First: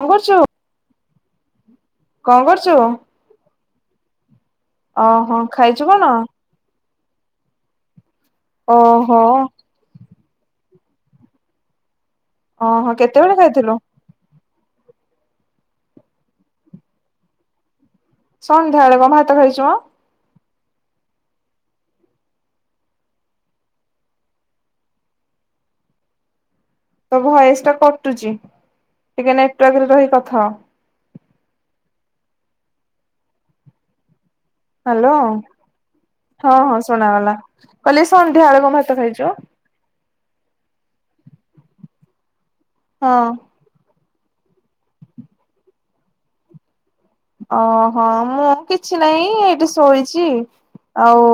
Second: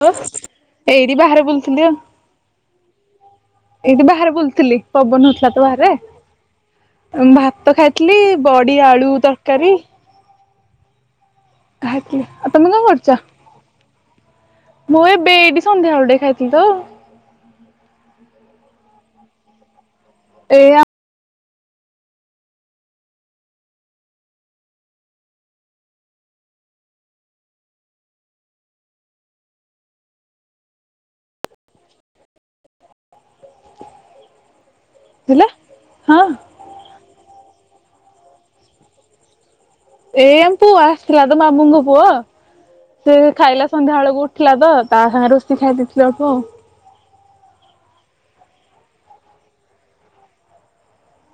କଣ ହଲୋ କରୁଛୁ ଏଇଠି ବାହାରେ ବୁଲୁଥିଲି ଆଉ। କଣ କରୁଛୁ ଏଇଠି ବାହାରେ ଥିଲ ଓହୋ ପବନଥିଲା ତ ଖାଇଛୁ କଣ ବାହାରେ ଭାତ କ୍ଲି ବଡି ଆଳୁ ଓହୋ ତରକାରୀ କା ଓହୋ କେତେବେଳେ ଖାଇଥିଲୁ? ମୁ ଏ ବେଡି ସନ୍ଧ୍ୟା ବେଳେ ଖାଇଥିଲି ତ। ସନ୍ଧ୍ୟା ବେଳେ କ ହାତ ଖାଇଛୁ ମ? ଏଇଆ ତ ଭୟସ ଟା କଟୁଚ ଟିକ ନେଟାର୍କରେ ରହି କଥା ହ। ହ୍ୟାଲୋ ଥିଲା ହଁ ହଁ ଶୁଣାଗଲା। କଲି ସନ୍ଧ୍ୟି ଆଳକୁମାତ ଖାଇଛୁ। ଏ ଆମ ପୁଅ ଆସିଥିଲା ତ ମାମୁଁଙ୍କ ପୁଅ ସେ ହଁ ଖାଇଲା ସନ୍ଧ୍ୟା ବେଳକୁ ଥିଲା ତ ତା ସାଙ୍ଗେ ରୋଷେଇ ଖାଇ ଦେଇେଇଥିଲ ଅଳୁ ଓହୋ ମୁଁ କିଛି ନାହିଁ ଏଇଠି ଶୋଇଛି ଆଉ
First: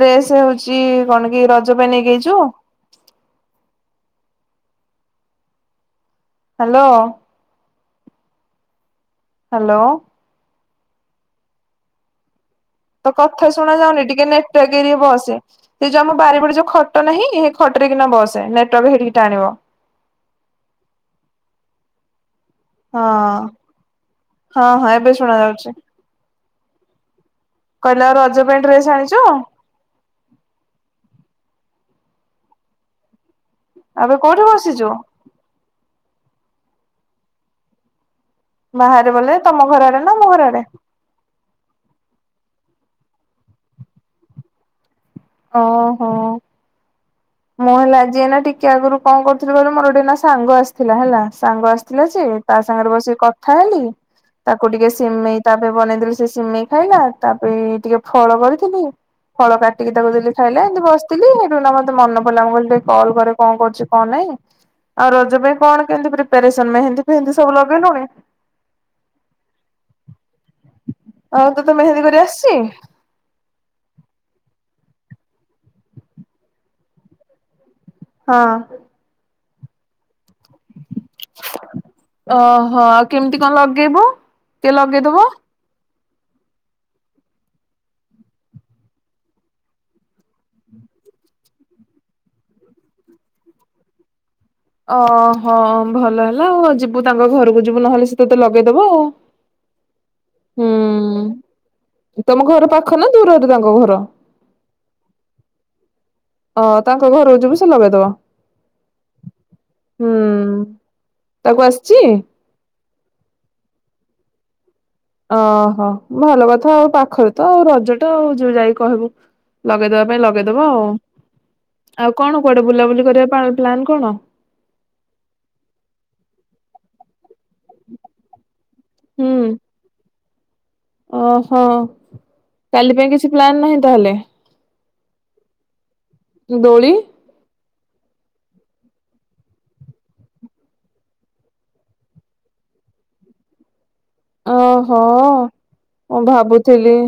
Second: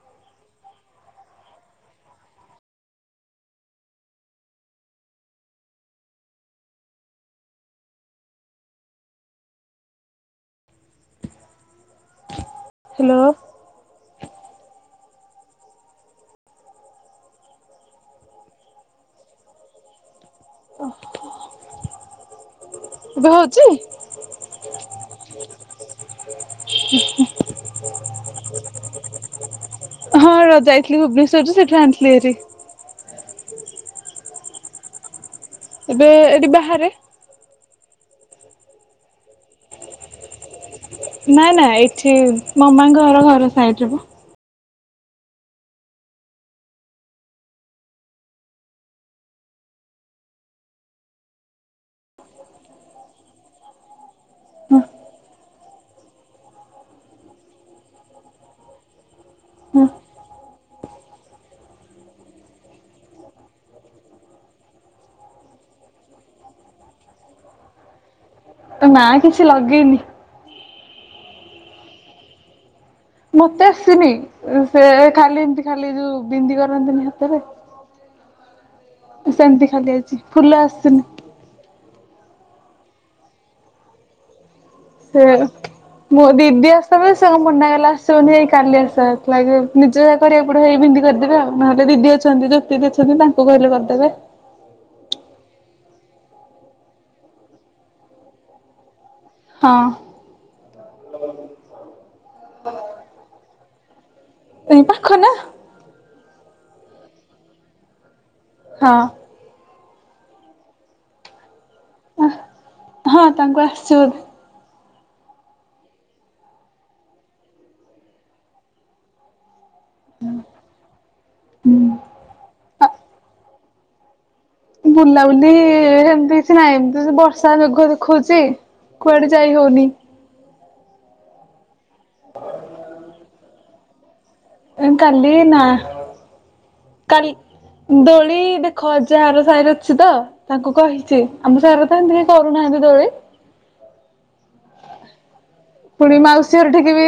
ଡ୍ରେସ ହଉଛି କଣ କି ରଜ ପାଇଁ ନେଇକେଇଛୁ? ହ୍ୟାଲୋ ହ୍ୟାଲୋ ତ ହ୍ୟାଲୋ କଥା ଶୁଣା ଯାଉନି ଟିକେ ନେଟଗିରି ବସ ସେ ଯୋଉ ଆମ ବାରିପଡ ଯୋଉ ଖଟ ନାହିଁ ସେ ଖଟ ରେ କିନା ବସେ ନେଟାର୍ ହେଠିକି ଟାଣିବ। ଓୋ ହଁ ହଁ ହଁ ଏବେ ଶୁଣା ଯାଉଛି। ହୁ ହୁ କହିଲା ଆ ରଜ ପାଇଁ ଡ୍ରେସ୍ ଆଣିଛ? ସେଠୁ ସେଠୁ ଆଣିଥିଲି ଏରି। ଏବେ କୋଉଠି ବସିଛୁ? ଏବେ ଏଠି ବାହାରେ। ବାହାରେ ବଲେ ତମ ଘର ଆଡେ ନା ମମ ଘର ଆଡେ? ନା ନା ଏଠି ମାମାଙ୍କ ଘର ଘର ସାଇଟି ରେପା ଓ ହୋ ମୁଁ ହେଲା ଆଜି ଏଇନା ଟିକେ ଆଗରୁ କଣ କରୁଥିଲି ଏବେ ମୋର ଗୋଟେ ଏଇନା ସାଙ୍ଗ ଆସିଥିଲା ହେଲା ସାଙ୍ଗ ଆସିଥିଲା ସେ ତା ସାଙ୍ଗରେ ବସିକି କଥା ହେଲି ତାକୁ ହଁ ଟିକେ ସିମେଇ ତାପ ବନେଇଦେଲି ସେ ସିମେଇ ଖାଇଲା ତାପ ଟିକେ ଫଳ କରିଥିଲି ଫଳ ହଁ କାଟିକି ତାକୁ ଦେଲି ଖାଇଲା ଏମତି ବସିଥିଲି ସେଠୁ ତ ମନେ ପଡିଲ ମୁଁ କହିଲ ଟିକେ କଲ୍ କରେ କଣ କରୁଛି କଣ ନାଇଁ ଆଉ ରଜ ପାଇଁ କଣ କେମତି ପ୍ରିପାରେସନ ମେହେନ୍ଦି ଫେହେନ୍ଦି ସବୁ ଲଗେଇଲୁଣି? ନା କିଛି ଲଗେଇନି। ଆଉ ତତେ ମେହେନ୍ଦୀ କରି ଆସିଚ? ମତେ ଆସିନି ସେ ଖାଲି ଏମତି ଖାଲି ଯୋଉ ବିନ୍ଦି କରନ୍ତିନି ହାତରେ ହଁ। ସେମିତି ଖାଲି ଆଇଛି। ଫୁଲ ଆସିନି ଓହୋ ଆଉ କେମିତି କଣ ଲଗେଇବୁ କିଏ ସେ ଲଗେଇଦବ? ମୋ ଦିଦି ଆସ ବ ସେ ମନା କଲେ ଆସିବନି ଏଇ କାଲି ଆସ ନିଜ ଯା କରିବା ପଡିବ। ହେଇ ବିନ୍ଦି କରିଦେବି। ନହେଲେ ଦିଦି ଅଛନ୍ତି ଜ୍ୟୋତିଦି ଅଛନ୍ତି ତାଙ୍କୁ କହିଲେ କରିଦେବେ। ଓହୋ ଭଲ ହେଲା ଆଉ ଯିବୁ ତାଙ୍କ ଘରକୁ ଯିବୁ ନହେଲେ ସେ ତତେ ଲଗେଇଦେବେ ଆଉ ହଁ। ହୁଁ। ତମ ଘର ପାଖ ନା ଦୂର? ତାଙ୍କ ଘର ଏ ପାଖ ନା ଅ ତାଙ୍କ ଘରକୁ ଯିବୁ ସେ ଲଗେଇଦବ ହଁ। ହୁଁ ତାକୁ ଆସି ଅ ହଁ ତାଙ୍କୁ ଆସିଛ ବୋଧେ ଓହୋ ଭଲ କଥା ଆଉ ପାଖରେ ତ ଆଉ ରଜ ଟା ଆଉ ଯୋଉ ଯାଇକି କହିବୁ ଲଗେଇଦବା ପାଇଁ ଲଗେଇଦବ ଆଉ ହୁଁ। ଆଉ କଣ କୁଆଡେ ବୁଲାବୁଲି କରିବା ପ୍ଲାନ କଣ? ବୁଲାବୁଲି ଏମତି କିଛି ନାହିଁ ଏମତି ବର୍ଷା ସେ ମେଘୁଆ ଦେଖଉଚି ହୁଁ କୁଆଡେ ଯାଇ ହଉନି ଓହୋ। କାଲି ପାଇଁ କିଛି କିଛି ପ୍ଲାନ ନାହିଁ ତାହାଲେ ଏ କାଲି ନା ଦୋଳି? କାଲି ଦୋଳି ଦେଖ ଅଜା ଘର ସାହିର ଅଛି ତ ତାଙ୍କୁ କହିଛି ଆମ ସାଇରେ ତ ଏମତି କରୁନାହାନ୍ତି ଦୋଳି। ଓହୋ। ପୁଣି ମୁଁ ମାଉସୀ ଘରଠି କି ଭାବୁଥିଲି ବି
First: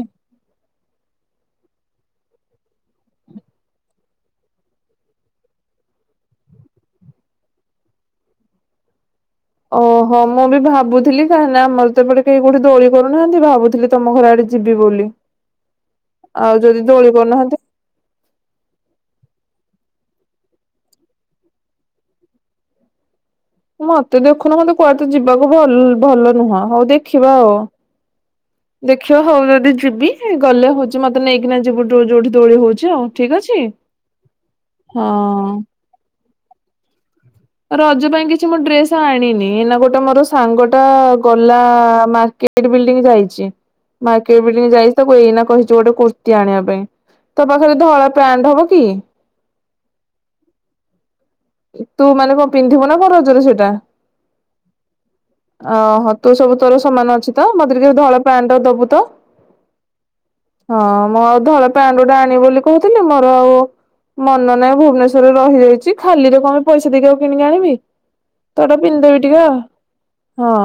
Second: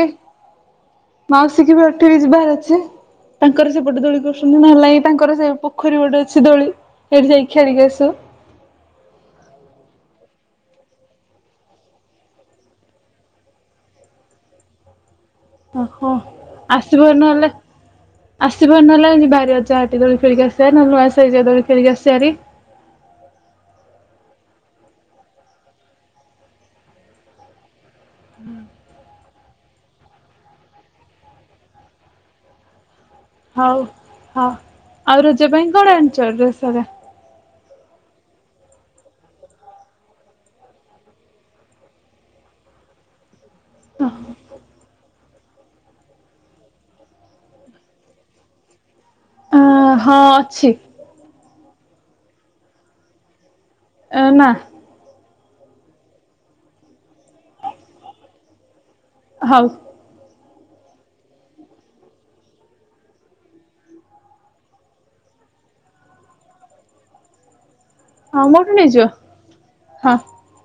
ମାଉସୀ କୁ ବି ଅଟକେଇ କି ଯିବାର ଅଛି ତାଙ୍କର ସେପଟେ ଦୋଳି କରୁଛନ୍ତି ନହେଲେ ତାଙ୍କର ସେ ପୋଖରୀ ଗୋଟେ ଅଛି ଦୋଳି ସେଠି ଯାଇ ଖେଳି କି ଆସିବ ଓହୋ ମୁଁ ବି ଭାବୁଥିଲି କାହିଁକି ନା ଆମର ତ ଏପଟେ କେହି କୋଠେ ଦୋଳି କରୁନାହାନ୍ତି ଭାବୁଥିଲି ତମ ଘର ଆଡେ ଯିବି ବୋଲି। ଓହୋ ଆଉ ଯଦି ଆସିବ ଦୋଳି ନହେଲେ କରୁନାହାନ୍ତି ଆସିବ ନହେଲେ ଯିବା ଆଜି ଯାଇ କି ଦୋଳି ଖେଳିକି ଆସିବାହାରି ନହଲେ ନୂଆ ସାହି ଯାଇକି ଦୋଳି ଖେଳିକି ଆସିବା ହାରି ମତେ ଦେଖୁନ କୁହନ୍ତି କୁଆଡେ ତ ଯିବାକୁ ଭଲ ଭଲ ନୁହଁ ଆଉ ଦେଖିବା ଆଉ ଦେଖିଆ ହଉ ଯଦି ଯିବି ଗଲେ ହଉଛି ମତେ ନେଇକିନାହି ଯିବ ଯୋଉଠି ଦୋଳି ହଉଛି ଆଉ। ଠିକ ଅଛି ହଉ ହଉ ଆଉ ହଁ ରଜା ପାଇଁ କଣ ଆଣିଛ ଡ୍ରେସ ରଜ ପାଇଁ କିଛି ମୁଁ ଡ୍ରେସ ଆଣିନି ନା ଗୋଟେ ମୋର ସାଙ୍ଗଟା ଗଲା ମାର୍କେଟ ବିଲଡିଂ ଯାଇଛି। ମାର୍କେଟ ବିଲଡିଂ ଯାଇଚି ତାକୁ ଏଇନା କହିଛୁ ଗୋଟେ କୁର୍ତ୍ତି ଆଣିବା ପାଇଁ ତୋ ପାଖରେ ଧଳା ପ୍ୟାଣ୍ଟ ହବ କି ଆ ହଁ ଅଛି। [unintelligible] ତୁ ମାନେ କଣ ପିନ୍ଧିବୁ ନା କ ରଜରେ ସେଇଟା। ଏନା ଓହୋ ତୁ ସବୁ ତୋର ସମାନ ଅଛି ତ ମତେ ଟିକେ ଧଳା ପ୍ୟାଣ୍ଟ ଦବୁ ତ ହଉ ହଁ ମୁଁ ଆଉ ଧଳା ପ୍ୟାଣ୍ଟ ଡାଣ ବୋଲି କହୁଥିଲି ମୋର ଆଉ ମନ ନାହିଁ ଭୁବନେଶ୍ଵରରେ ରହିଯାଇଛି ଖାଲିରେ କଣ? ପଇସ ଦେଇ କେଉ କିଣଆଣିି ବି ହଁ ମୋଠୁ ତଟା ନେଇଯିବ। ପିନ୍ଦ ବି ଟିକ ହଁ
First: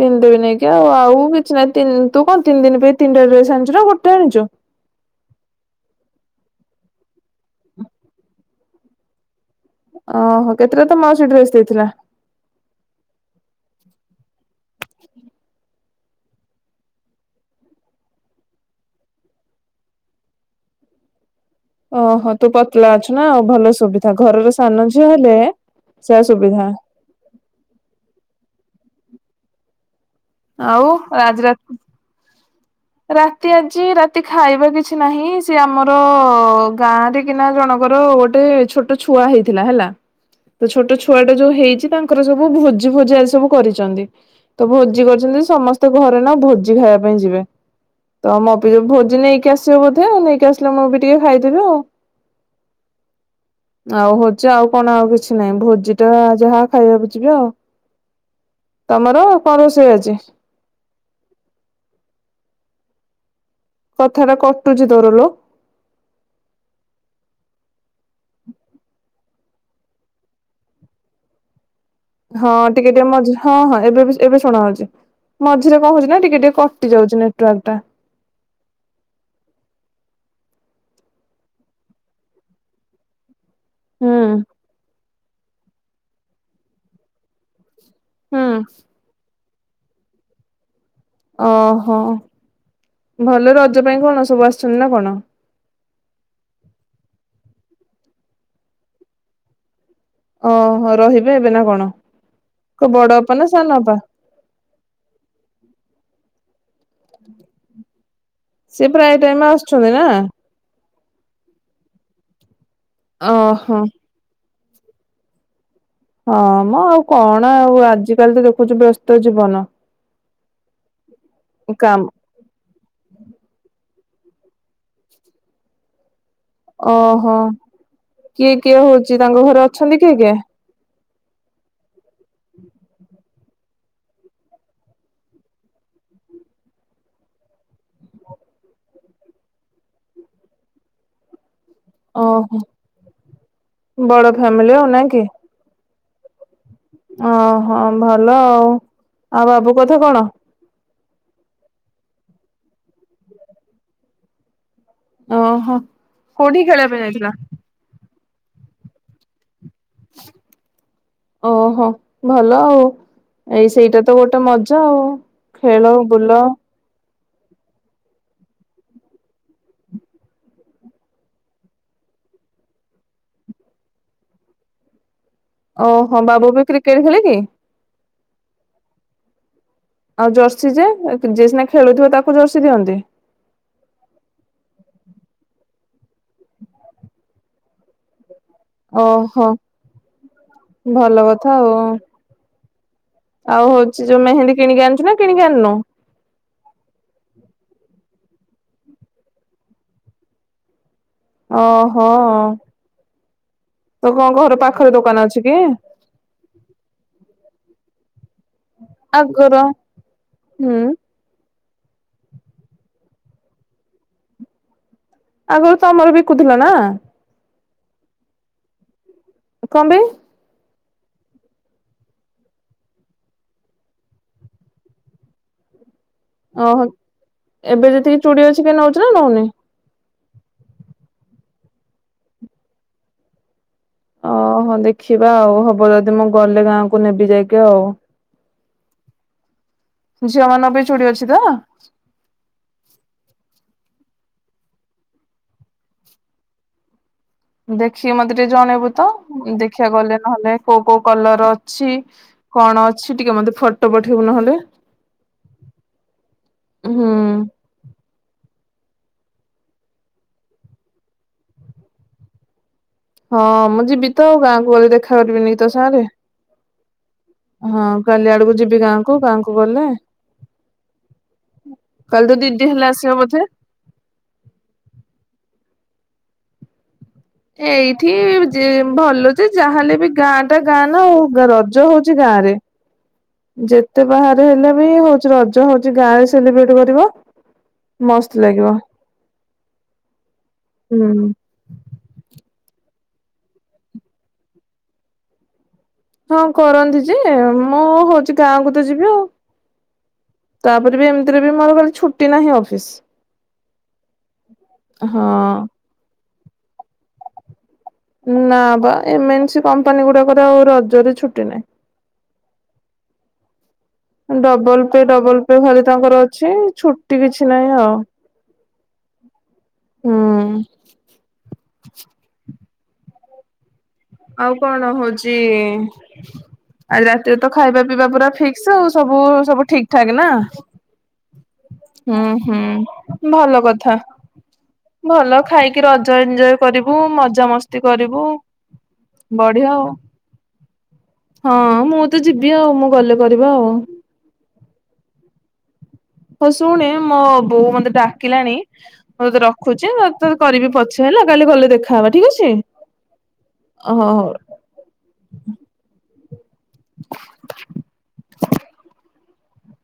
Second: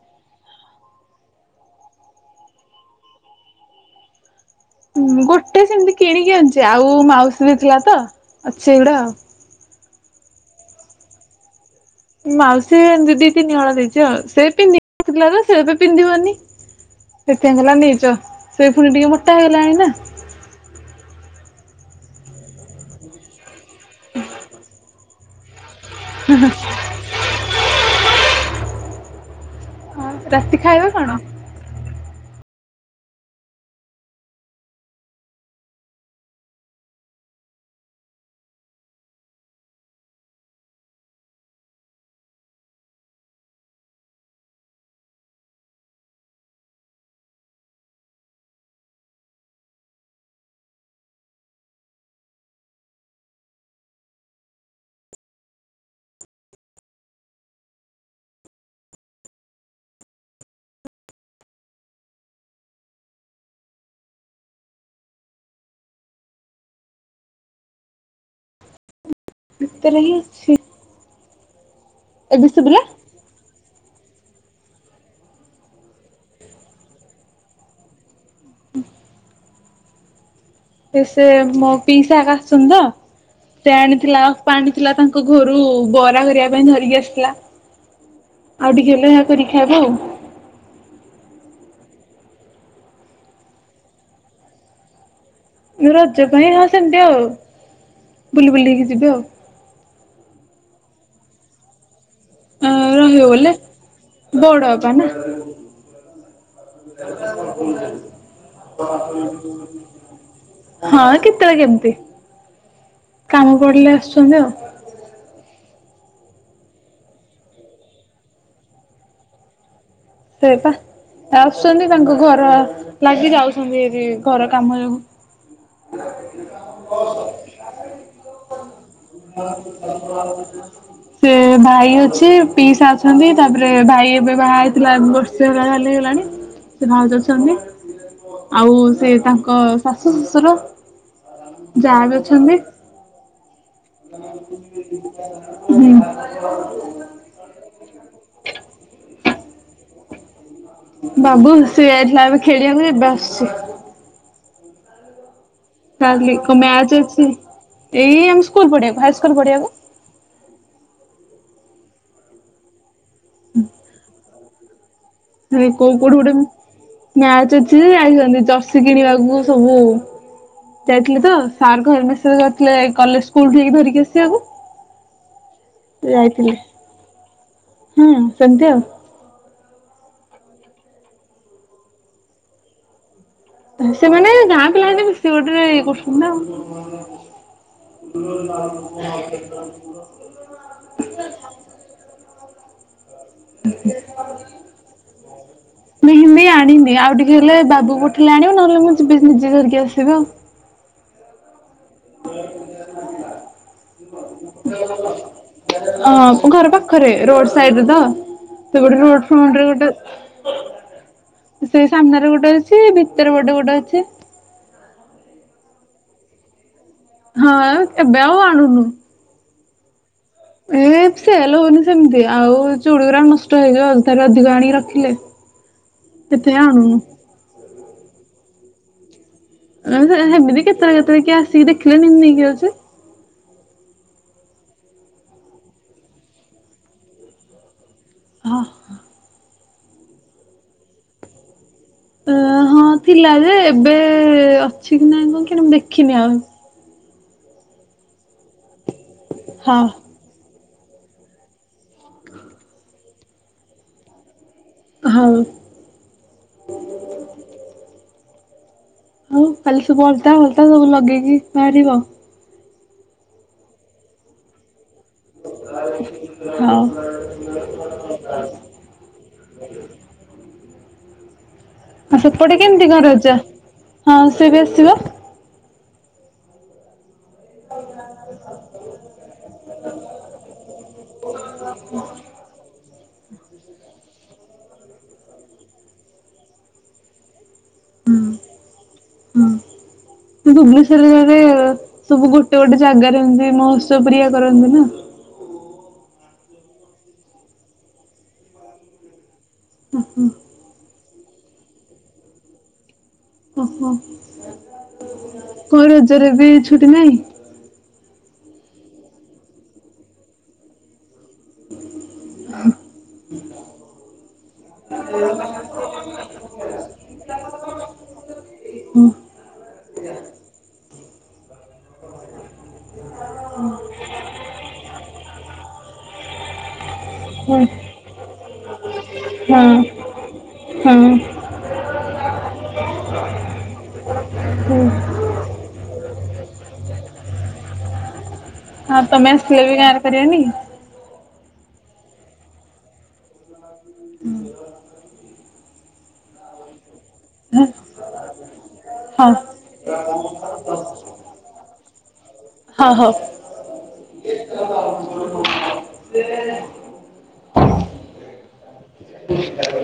ପିନ୍ଧେ ବି ନେଇକି ଆଉ ଆଉ କିଛି ନାହିଁ ତୁ କଣ ତିନି ଦିନ ପାଇଁ ତିନିଟା ଡ୍ରେସ ଆଣିଛୁ ନା ଗୋଟେ ଆଣିଛୁ ହଁ ଗୋଟେ ସେମିତି କିଣିକି ଅଣିଛି ଆଉ ମାଉସୀ ବି ଥିଲା ତ ଅଛି ଏଗୁଡା ଆଉ ଓହୋ କେତେଟା ତମ ଆଉ ସେଠ୍ରରେସ୍ ଦେଇଥିଲା ମାଉସୀ ଏମିତି ଦି ତିନି ହଳ ଦେଇଛି ଆଉ ସେ ପିନ୍ଧଖଥିଲା ତ ସେ ଏବେ ପିନ୍ଧିବନି ସେଥିପାଇଁ ହେଲା ନେଇଚ ସେଇ ପୁଣି ଟିକେ ମୋଟା ହେଇଗଲାଣି ନା ଓହୋ ତୁ ପତଲା ଅଛୁ ନା ଆଉ ଭଲ ସୁବିଧା ଘରର ସାନ ଝିଅ ହେଲେ ସ ସୁବିଧା ରାତି ଖାଇବା ଆଉ କଣ? ରାଜରାଥ ରାତି ଆଜି ରାତି ଖାଇବା କିଛି ନାହିଁ ସେ ଆମର ଗାଁରେ କିନା ଜଣଙ୍କର ଗୋଟେ ଛୋଟ ଛୁଆ ହେଇଥିଲା ହେଲା ତ ଛୋଟ ଛୁଆଟା ଯୋଉ ହେଇଛି ତାଙ୍କର ସବୁ ଭୋଜି ଭୋଜି ଆଜି ସବୁ କରିଛନ୍ତି ତ ଭୋଜି କରିଛନ୍ତି ସମସ୍ତେ ଘରେ ନା ଭୋଜି ଖାଇବା ପାଇଁ ଯିବେ ତ ମୋ ବି ଯ ଭୋଜି ନେଇକି ଆସିବ ବୋଧେ ନେଇକି ଆସିଲେ ମୁଁ ବି ଟିକେ ଖାଇଦେବି ଆଉ ଆଉ ହଉଛି ଆଉ କଣ ଆଉ କିଛି ନାହିଁ ଭୋଜି ଟା ଯାହା ଖାଇବାକୁ ଯିବି ଆଉ ତମର କଣ ରୋଷେଇ ଅଛି କଥାଟା କଟଟୁଝ ଦରଲ ତର ହ ସ ହଁ ଟିକେ ଟିକେ ମ ହଁ ହ ଏବେ ଏବେ ଶୁଣା ହଉଛି ମଝିରେ କଣ ହଉଛି ନା ଟିକେ ଟିକେ କଟି ଯାଉଛି ନେଟୱାର୍ ଟା ଏ ସେ ମୋ ପିଇସାକ ଆସୁଛନ୍ତି ତ ସେ ଆଣିଥିଲା ଆଣିଥିଲା ତାଙ୍କୁ ତାଙ୍କ ଘରୁ ବରା କରିବା ପାଇଁ ଧରିକି ଆସିଥିଲା। ଆଉ ଟିକେ ହେଲେ। ପରୀକ୍ଷାବ ଆଉ ଓହୋ ଭଲ ରଜ ପାଇଁ କଣ ସବୁ ଆସିୁଛନ୍ତି ନା କଣ? ରଜ ପାଇଁ ହଁ ସେମିତି ଆଉ ବୁଲି ବୁଲି ହେଇକି ଯିବି ଆଉ ଓ ରହିବେ ଏବେ ନା କଣ? ଅ କୋଉ ବଡ ରହିବ ଅପା ନା ବଲେ ସାନ ଅପା? ବଡପ ନା। [unintelligible] ସିଏ ପ୍ରାୟ ଟାଇମ ଆସୁଛନ୍ତି ନା ହଁ କେତେବେଳେ କେମିତି? କାମ ଓହୋ। ପିଲେ ଆସୁଛନ୍ତି ଆଉ ଆ ହଁ ମୁଁ ଆଉ କଣ ଆଉ ଆଜିକାଲି ତ ଦେଖୁଛୁ ବ୍ୟସ୍ତ ଜୀବନ। ସେଟ ଆସୁଛନ୍ତି କାମ ତାଙ୍କ ଘର ଲାଗି ଯାଉଛନ୍ତି ଏଠି ଘର କାମ ଯବୁ ଓହୋ କିଏ କିଏ ହଉଛି ତାଙ୍କ ଘରେ ଅଛନ୍ତି କି ଆଜ୍ଞା ସେ ଭାଇ ଅଛି ସେ ପିସ୍ ଅଛନ୍ତି। ତାପରେ ଭାଇବେ ବା ଥିଲା ବର୍ଷେ ହେଲା ବାଲି ହେଗଲାଣି ସେ ଭାଉତ ଅଛନ୍ତି ଆଉ ସେ ତାଙ୍କ ଶାଶୁ ଶ୍ୱଶୁର ଯାହା ବି ଅଛନ୍ତି। ଓହୋ ବଡ ଫ୍ୟାମିଲି ଆଉ ନା କି ହୁଁ। [unintelligible] ଓହୋ ଭଲ ଆଉ। ଆଉ ବାବୁ କଥା କଣ? ବାବୁ ହସୁ ଯାଇଥିଲା ଏବେ ଖେଳିବାକୁ ଏବେ ଆସୁଚି। ଓହୋ ଚାଲ କଣ କୋଉଠିକି ଖେଳିବା ପାଇଁ ମ୍ୟାଚ ଅଛି ଯାଇଥିଲା? ଏଇ ଆମ ସ୍କୁଲ ପଢିବାକୁ ହାଇ ସ୍କୁଲ ପଢଆକୁ ଓହୋ ଭଲ ଆଉ। ଏଇ ସେଇଟା ତ ଗୋଟେ ଗଟେ ମଜା ଆଉ ଖେଳ ବୁଲ ମ୍ୟାଚ ଅଛି ଯାଇଛନ୍ତି ଚର୍ଷି କିଣିବାକୁ ସବୁ ଯାଇଥିଲେ ତ ସାର୍ ଘର ମିଶ ଯଥିଲେ କଲେ ସ୍କୁଲ ଧରିକି ଆସିବାକୁ ଓହୋ ବାବୁ ଯାଇଥିଲେ ବି କ୍ରିକେଟ ଖେଳିକ ସନ୍ଧ୍ୟା ଆଉ ଜର୍ସି ଯେ ଯ ସିନା ଖେଳୁଥିବ ତାକୁ ଜର୍ସି ଦିଅନ୍ତି। ସେମାନେ ଗାଁ ପିଲା ହେ ସେ ଗୋଟରେ ଇଏ କରୁଛନ୍ତି ନା ଆଉ ଓହୋ [inaudible] ଭଲ କଥା ଆଉ ଆଉ ହଉଛି ଯୋଉ ମେହେନ୍ଦୀ କିଣିକି ଆଣିଛୁ ନା କିଣିକି ଆଣିନୁ ମେହେନ୍ଦୀ ଆଣିନି ଆଉ ଟିକେ ହେଲେ ବାବୁ ଗୋଟେ ଦେଖିଲା ଆଣିବ ନହେଲେ ମୁଁ ଯିବ ନିଜେ ଧରିକି ଆସିବି ଆଉ ଓହୋ ତୋ କଣ ଘର ପାଖରେ ଦୋକାନ ଅଛି କି? ହଁ ଘର ପାଖରେ ରୋଡ ସାଇଡରେ ତ ସେ ଗୋଟେ ରୋଡ ଆଗର ଫଣ୍ଟ ଗୋଟେ ହୁଁ ସେ ସାମ୍ନାରେ ଗୋଟେ ଅଛି। କେତର ବଟେ ଗୋଟେ ଅଛି। ଆଗରୁ ତମର ବିକୁଥିଲା ନା ହଁ ଏ ବଉ ଆଣୁୁ କଣ ପାଇଁ? ଏ ସେଲ ହଉନି ସେମିତି ଆଉ ଚୁଡଗା ନଷ୍ଟ ହେଇଯିବ ଅଥାରେ ଅଧିକ ଆଣିକି ରଖିଲେ କେଥେ ଓହୋ ଆଉ ଏବେ ଚୁଡି ଅଛି କି ନଉଛି ନା ନଉନି ହେମିତି କେତେଟା କେତେବେଳେ କିଏ ଆସିକି ଦେଖିଲେନ ନେଇକି ଯଉଛି। ଓହୋ ଦେଖିବା ଆଉ ହବ ଯଦି ମୁଁ ଗଲେ ଗାଁକୁ ନେବି ଯାଇକି ଆଉ ହଁ ହ ଝିଅ ମାନ ବି ଚୁଡି ଅଛି ତ ଅ ହଁ ଥିଲା ଯେ ଏବେ ଅଛି କି ନାଇଁ କଣ କି ମୁଁ ଦେଖିନି ଆଉ ଦେଖିକି ମତେ ଟିକେ ଜଣେଇବୁ ତ ହଁ। ଦେଖିବାକୁ ଗଲେ ନହେଲେ କୋଉ କୋଉ କଲର ଅଛି କଣ ଅଛି ଟିକେ ମତେ ଫଟୋ ପଠେଇବୁ ନହେଲେ ହଁ। ହୁଁ ଆଉ କାଲି ସବୁ ଅଲତାା ଫଲତାା ସବୁ ଲଗେଇକି ବାହାରିବ ହଁ ମୁଁ ଯିବି ତ ଆଉ ଗାଁକୁ ଗଲି ଦେଖା ରିବିନି ତ ସାଙ୍ଗରେ ହଉ ହଁ କାଲି ଆଡକୁ ଯିବି ଗାଁକୁ ଗାଁକୁ ଗଲେ। ଆଉ କାଲି ତୋ ସେପଟେ ଦିଦି ହେଲେ କେମିତି ଆସିବ ଘରେ ଅ ଯା ବୋଧେ? ହଁ ସିଏ ବି ଆସିବ। ଏଇଠି ଭଲଚ ଯାହାହେଲେ ବି ଗାଁ ଟା ଗାଁ ନା ଆଉ ରଜ ହଉଚ ଗାଁ ରେ। ଯେତେ ବାହାରେ ହେଲେ ବି ହଉଛି ରଜ ହଉଛି ଗାଁରେ ସେଲିବ୍ରେଟ କରିବ। ହୁଁ ମସ୍ତ ଲାଗିବ। ହୁଁ ହୁଁ ଭୁବନେଶ୍୍ୱରରେ ଯରେ ସବୁ ଗୋଟେ। ସେ ଗୋଟେ ଜାଗାରେ ଏମତି ମୋତ୍ସ ପ୍ରିୟା କରନ୍ତୁ ନା। ହଁ କରନ୍ତି ଯେ ମୁଁ ହଉଛି ଗାଁକୁ ତ ଯିବି ଆଉ ନା। ତାପରେ ବି ଏମତି। ମୋର ଖାଲି ଛୁଟି ନାହିଁ ଅଫିସ। ଓହୋ ହଁ କ ରଜରେ ଏ ଛୁଟି ନାହିଁ ନା ବା ଏମ ଏନ୍ ସ କମ୍ପାନୀ ଗୁଡାକରେ ଆଉ ରଜରେ ଛୁ ଡବଲ ପେ ଡବଲ ପେ ଖାଲି ତାଙ୍କର ଅଛି ଛୁଟି କିଛି ନାହିଁ ଆଉ ହୁଁ ହୁଁ [inaudible] ହଁ ଆଉ କଣ ହଉଛି ଆଜି ରାତିରେ ତ ହୁଁ ଖାଇବା ପିବା ପୁରା ଫିକ ହ ସବୁ ସବୁ ଠିକ ଠାକ୍ ନା ହୁଁ। ହୁଁ ହୁଁ ଭଲ କଥା ହଁ ଭଲ ଖାଇକି ରଜ ଏଞ୍ଜୟ କରିବୁ ମଜା ମସ୍ତି କରିବୁ ହଁ ତମେ ଆସଥିଲେ ବଢିଆ ବି ଆଉ। ଗାଁହାରେ କରିବନି ହଁ ମୁଁ ତ ଯିବି ଆଉ ମୁଁ ଗଲେ କରିବା ଆଉ ହୁଁ ହସୁଣେ ମୋ ବୋଉ ମତେ ଡାକିଲାଣି ମୁଁ ହଁ ତତେ ରଖୁଛି ମ ତ କରିବି ପଛ ହେଲା କାଲି ଗଲେ ଦେଖାହବା ଠିକ ଅଛି ହଁ ହଉ। ହ ହଉ ଦେଟଲେ ହେଲୋ